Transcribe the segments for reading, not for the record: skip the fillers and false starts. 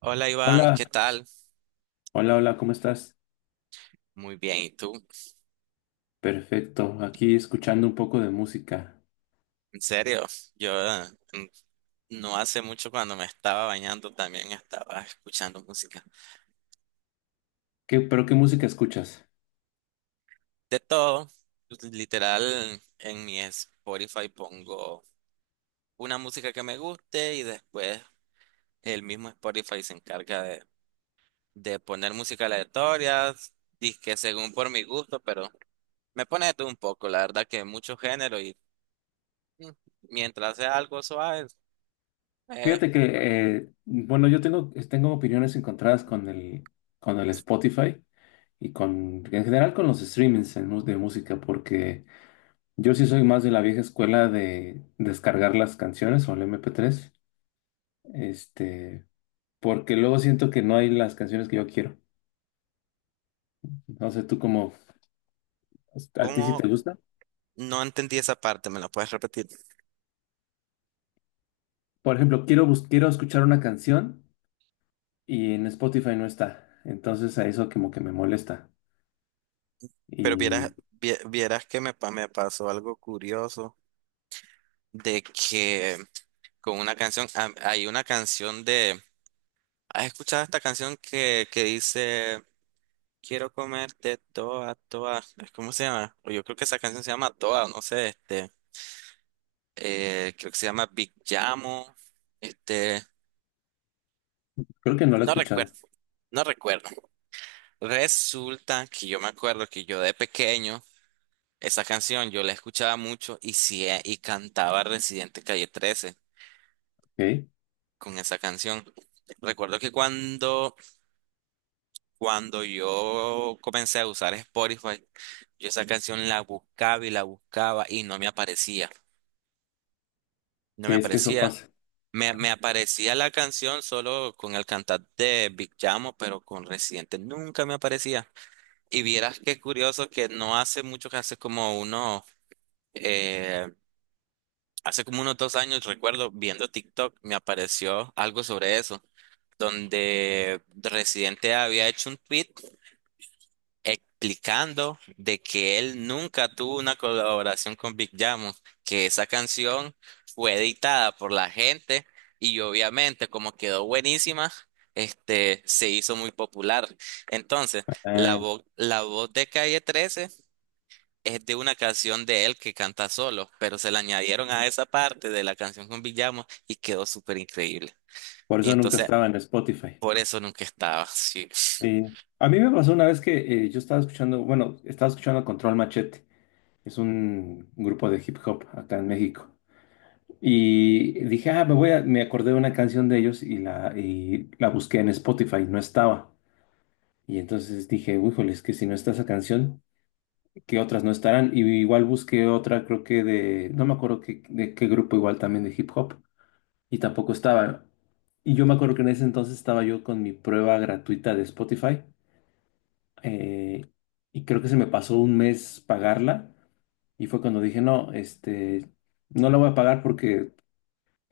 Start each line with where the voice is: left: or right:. right: Hola Iván,
left: Hola,
right: ¿qué tal?
left: hola, ¿cómo estás?
right: Muy bien, ¿y tú?
left: Perfecto, aquí escuchando un poco de música.
right: En serio, yo no hace mucho cuando me estaba bañando también estaba escuchando música.
left: ¿Qué, pero qué música escuchas?
right: De todo, literal, en mi Spotify pongo una música que me guste y después el mismo Spotify se encarga de poner música aleatoria, que según por mi gusto, pero me pone de todo un poco, la verdad que mucho género y mm, mientras sea algo suave, eh,
left: Fíjate que, bueno, yo tengo, tengo opiniones encontradas con el Spotify y con, en general con los streamings en de música, porque yo sí soy más de la vieja escuela de descargar las canciones o el MP3, este, porque luego siento que no hay las canciones que yo quiero. No sé, ¿a ti sí te
right: como
left: gusta?
right: no entendí esa parte, ¿me la puedes repetir?
left: Por ejemplo, quiero escuchar una canción. Y en Spotify no está. Entonces a eso como que me molesta.
right: Pero
left: Y
right: vieras que me pasó algo curioso de que con una canción, ah, hay una canción de, ¿has escuchado esta canción que dice, quiero comerte toda, toda? ¿Cómo se llama? O yo creo que esa canción se llama Toda, no sé, este, creo que se llama Big Llamo, este,
left: creo que no lo he
right: no
left: escuchado.
right: recuerdo, no recuerdo. Resulta que yo me acuerdo que yo de pequeño esa canción yo la escuchaba mucho y, sí, y cantaba Residente Calle trece
left: ¿Ok?
right: con esa canción. Recuerdo que cuando, cuando yo comencé a usar Spotify, yo esa canción la buscaba y no me aparecía. No
left: Sí,
right: me
left: es que eso
right: aparecía.
left: pasa.
right: Me aparecía la canción solo con el cantante de Big Chamo, pero con Residente nunca me aparecía. Y vieras qué curioso que no hace mucho que hace como uno eh, hace como unos dos años, recuerdo, viendo TikTok, me apareció algo sobre eso, donde Residente había hecho un tweet explicando de que él nunca tuvo una colaboración con Big Jamo, que esa canción fue editada por la gente y obviamente como quedó buenísima, este, se hizo muy popular. Entonces,
left: Ah,
right: la voz de Calle 13 es de una canción de él que canta solo, pero se la añadieron a esa parte de la canción con Villamo y quedó súper increíble.
left: por
right: Y
left: eso nunca
right: entonces,
left: estaba en Spotify.
right: por eso nunca estaba, sí.
left: Sí. A mí me pasó una vez que yo estaba escuchando, bueno, estaba escuchando Control Machete. Es un grupo de hip hop acá en México. Y dije, ah, me acordé de una canción de ellos y la busqué en Spotify, no estaba. Y entonces dije, híjole, es que si no está esa canción, que otras no estarán. Y igual busqué otra, creo que de, no me acuerdo que, de qué grupo, igual también de hip hop, y tampoco estaba. Y yo me acuerdo que en ese entonces estaba yo con mi prueba gratuita de Spotify, eh, y creo que se me pasó un mes pagarla, y fue cuando dije, no, no la voy a pagar porque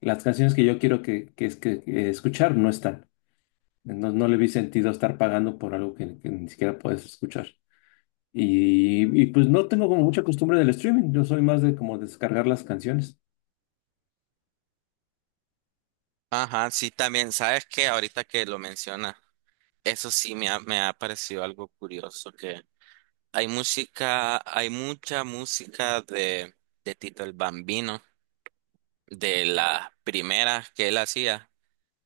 left: las canciones que yo quiero es que escuchar no están. No, no le vi sentido estar pagando por algo que ni siquiera puedes escuchar. Pues no tengo como mucha costumbre del streaming, yo soy más de como descargar las canciones.
right: Ajá, sí, también, sabes que ahorita que lo menciona, eso sí me ha parecido algo curioso, que hay música, hay mucha música de Tito el Bambino, de las primeras que él hacía,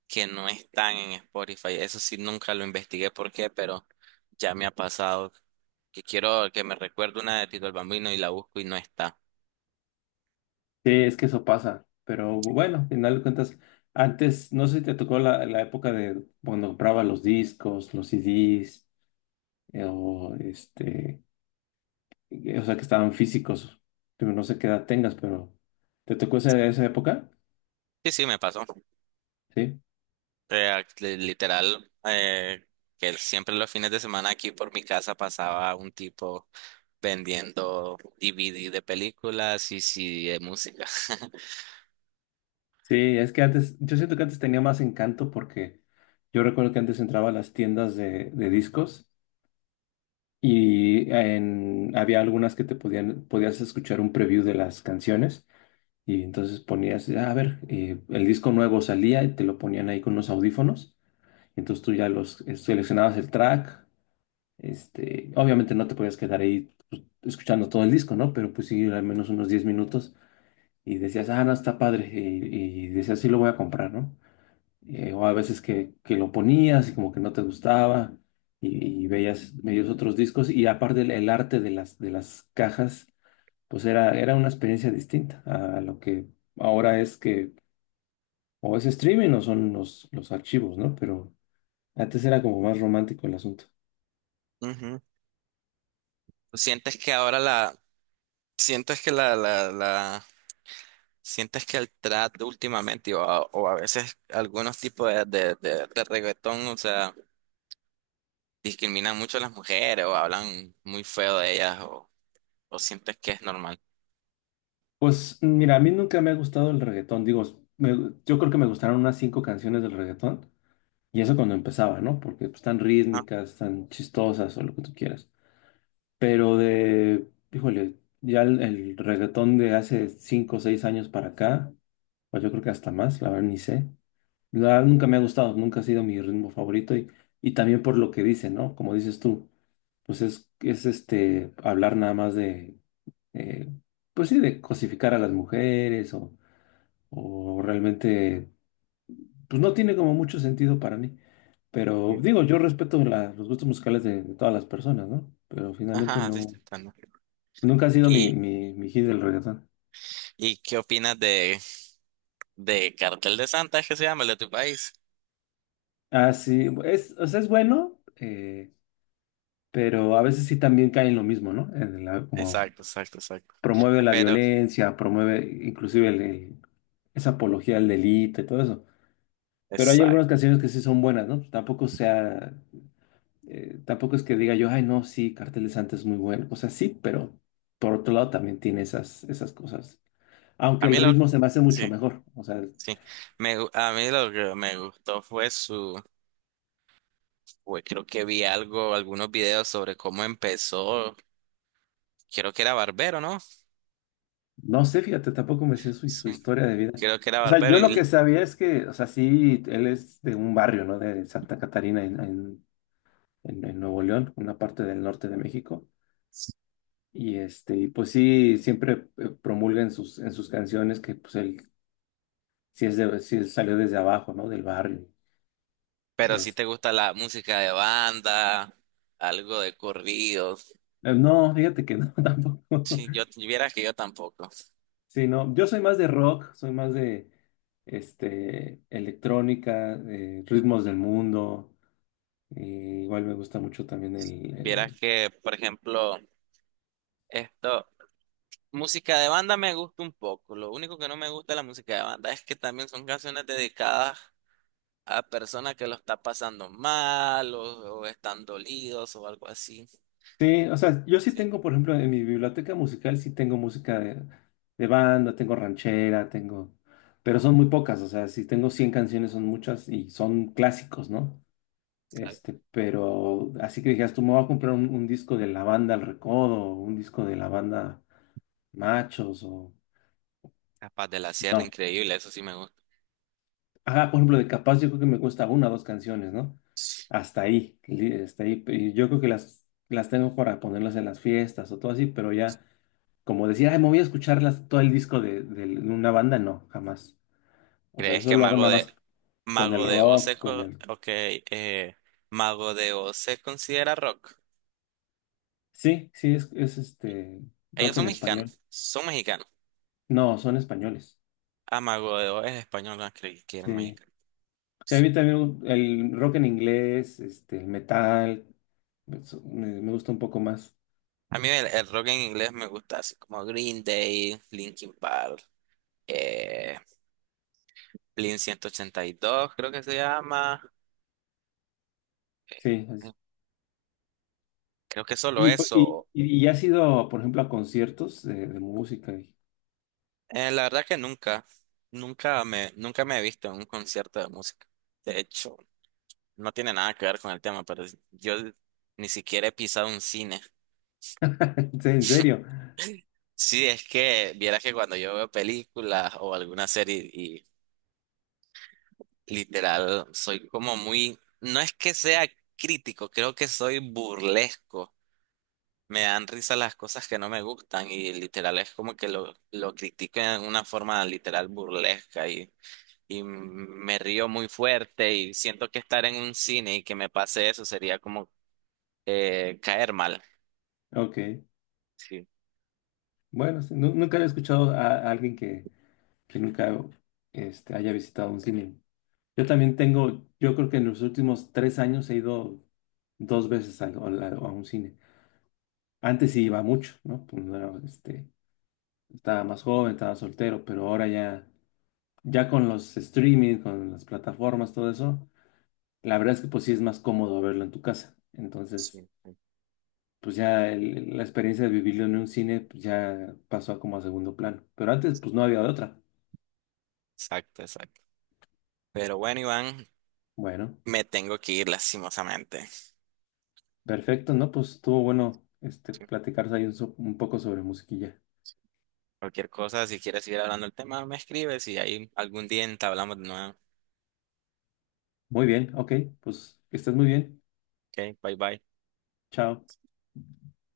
right: que no están en Spotify. Eso sí, nunca lo investigué por qué, pero ya me ha pasado que quiero que me recuerde una de Tito el Bambino y la busco y no está.
left: Sí, es que eso pasa, pero bueno, al final de cuentas, antes, no sé si te tocó la época de cuando compraba los discos, los CDs, eh, o este, o sea, que estaban físicos, pero no sé qué edad tengas, pero ¿te tocó esa, esa época?
right: Sí, sí, me pasó.
left: Sí.
right: Literal, que siempre los fines de semana aquí por mi casa pasaba un tipo vendiendo DVD de películas y sí de música.
left: Sí, es que antes, yo siento que antes tenía más encanto porque yo recuerdo que antes entraba a las tiendas de discos. Había algunas que podías escuchar un preview de las canciones y entonces ponías, "Ah, a ver, el disco nuevo" salía y te lo ponían ahí con unos audífonos. Entonces tú ya los seleccionabas el track. Obviamente no te podías quedar ahí pues, escuchando todo el disco, ¿no? Pero pues sí, al menos unos 10 minutos y decías, ah, no, está padre. Y decías, sí, lo voy a comprar, ¿no? O a veces que lo ponías y como que no te gustaba y veías medios otros discos y aparte el arte de las cajas, pues era una experiencia distinta a lo que ahora es que o es streaming o son los archivos, ¿no? Pero antes era como más romántico el asunto.
right: Ujú. ¿Sientes que ahora sientes que la, la, la sientes que el trap últimamente o a veces algunos tipos de reggaetón, o sea, discriminan mucho a las mujeres o hablan muy feo de ellas o sientes que es normal?
left: Pues mira, a mí nunca me ha gustado el reggaetón, digo, yo creo que me gustaron unas 5 canciones del reggaetón. Y eso cuando empezaba, ¿no? Porque pues, están
right: Ajá,
left: rítmicas, tan chistosas o lo que tú quieras. Pero de, híjole, ya el reggaetón de hace 5 o 6 años para acá, pues yo creo que hasta más, la verdad ni sé. La verdad nunca me ha gustado, nunca ha sido mi ritmo favorito y también por lo que dice, ¿no? Como dices tú, pues es este, hablar nada más de, eh, pues sí, de cosificar a las mujeres o realmente, pues no tiene como mucho sentido para mí. Pero
right: sí.
left: digo, yo respeto los gustos musicales de todas las personas, ¿no? Pero finalmente
right: Ajá, sí, está
left: no.
right: tratando.
left: Nunca ha sido mi,
right: ¿Y,
left: mi, mi hit del reggaetón.
right: y qué opinas de Cartel de Santa, es que se llama el de tu país?
left: Ah, sí, es, o sea, es bueno, pero a veces sí también cae en lo mismo, ¿no? Como
right: Exacto, exacto, exacto.
left: promueve la
right: Pero,
left: violencia, promueve inclusive esa apología al delito y todo eso. Pero hay algunas
right: exacto.
left: canciones que sí son buenas, ¿no? Pues tampoco sea, tampoco es que diga yo, ay, no, sí, Cartel de Santa es muy bueno. O sea, sí, pero por otro lado también tiene esas, esas cosas. Aunque
right: A
left: el
right: mí lo,
left: ritmo se me hace mucho
right: sí,
left: mejor. O sea,
right: sí. A mí lo que me gustó fue su, fue- creo que vi algo, algunos videos sobre cómo empezó. Creo que era barbero, ¿no?
left: no sé, fíjate, tampoco me sé su, su
right: Sí,
left: historia de vida.
right: creo que era
left: O sea,
right: barbero.
left: yo lo que
right: Y
left: sabía es que, o sea, sí, él es de un barrio, ¿no? De Santa Catarina, en Nuevo León, una parte del norte de México. Y este, y pues sí, siempre promulga en sus canciones que pues él sí es de, sí salió desde abajo, ¿no? Del barrio.
right: pero si
left: Es-
right: te gusta la música de banda, algo de corridos.
left: no, fíjate que no, tampoco.
right: Sí, yo vieras que yo tampoco.
left: Sí, no, yo soy más de rock, soy más de electrónica, ritmos del mundo. Igual me gusta mucho también
right: Vieras que, por ejemplo, esto, música de banda me gusta un poco. Lo único que no me gusta de la música de banda es que también son canciones dedicadas a personas que lo están pasando mal o están dolidos o algo así.
left: sí, o sea, yo sí
right: Sí.
left: tengo, por ejemplo, en mi biblioteca musical sí tengo música de banda, tengo ranchera, tengo... Pero son muy pocas, o sea, si tengo 100 canciones son muchas y son clásicos, ¿no?
right: Claro.
left: Este, pero así que dijeras, tú me voy a comprar un disco de la banda El Recodo, o un disco de la banda Machos, o...
right: Capaz de la Sierra,
left: No,
right: increíble, eso sí me gusta.
left: ajá, por ejemplo, de Capaz yo creo que me cuesta una o dos canciones, ¿no? Hasta ahí, hasta ahí. Y yo creo que las tengo para ponerlas en las fiestas o todo así, pero ya, como decir, ay, me voy a escucharlas todo el disco de una banda, no, jamás. O sea,
right: ¿Crees
left: eso
right: que
left: lo hago nada más con el
right: Mago de Oz se
left: rock, con
right: co-
left: el...
right: ok, Mago de Oz se considera rock?
left: Sí, sí, es este
right: Ellos
left: rock en
right: son
left: español.
right: mexicanos, son mexicanos.
left: No, son españoles.
right: Ah, Mago de Oz es español, no creí que eran
left: Sí.
right: mexicanos.
left: Sí, a
right: Sí.
left: mí también el rock en inglés, el metal, eso me gusta un poco más.
right: A mí el rock en inglés me gusta, así como Green Day, Linkin Park, eh, Blink 182 creo que se llama.
left: Sí,
right: Creo que solo eso.
left: Y has ido, por ejemplo, a conciertos de música. Y
right: La verdad que nunca, nunca me he visto en un concierto de música. De hecho, no tiene nada que ver con el tema, pero yo ni siquiera he pisado un cine.
left: sí, en serio.
right: Sí, es que vieras que cuando yo veo películas o alguna serie y literal soy como muy, no es que sea crítico, creo que soy burlesco. Me dan risa las cosas que no me gustan y literal es como que lo critico en una forma literal burlesca y me río muy fuerte y siento que estar en un cine y que me pase eso sería como caer mal.
left: Ok.
right: Sí,
left: Bueno, sí, nunca he escuchado a alguien que nunca haya visitado un cine. Yo también tengo, yo creo que en los últimos 3 años he ido dos veces a, a un cine. Antes sí iba mucho, ¿no? Pues no era, estaba más joven, estaba soltero, pero ahora ya, ya con los streaming, con las plataformas, todo eso, la verdad es que pues sí es más cómodo verlo en tu casa. Entonces...
right: sí.
left: pues ya la experiencia de vivirlo en un cine pues ya pasó a como a segundo plano. Pero antes, pues no había de otra.
right: Exacto, exacto. Pero bueno, Iván,
left: Bueno,
right: me tengo que ir lastimosamente.
left: perfecto, ¿no? Pues estuvo bueno este, platicarse ahí un, un poco sobre musiquilla.
right: Cualquier cosa, si quieres seguir hablando del tema, me escribes y ahí algún día entablamos de nuevo.
left: Muy bien, ok, pues que estés muy bien.
right: Ok, bye bye.
left: Chao.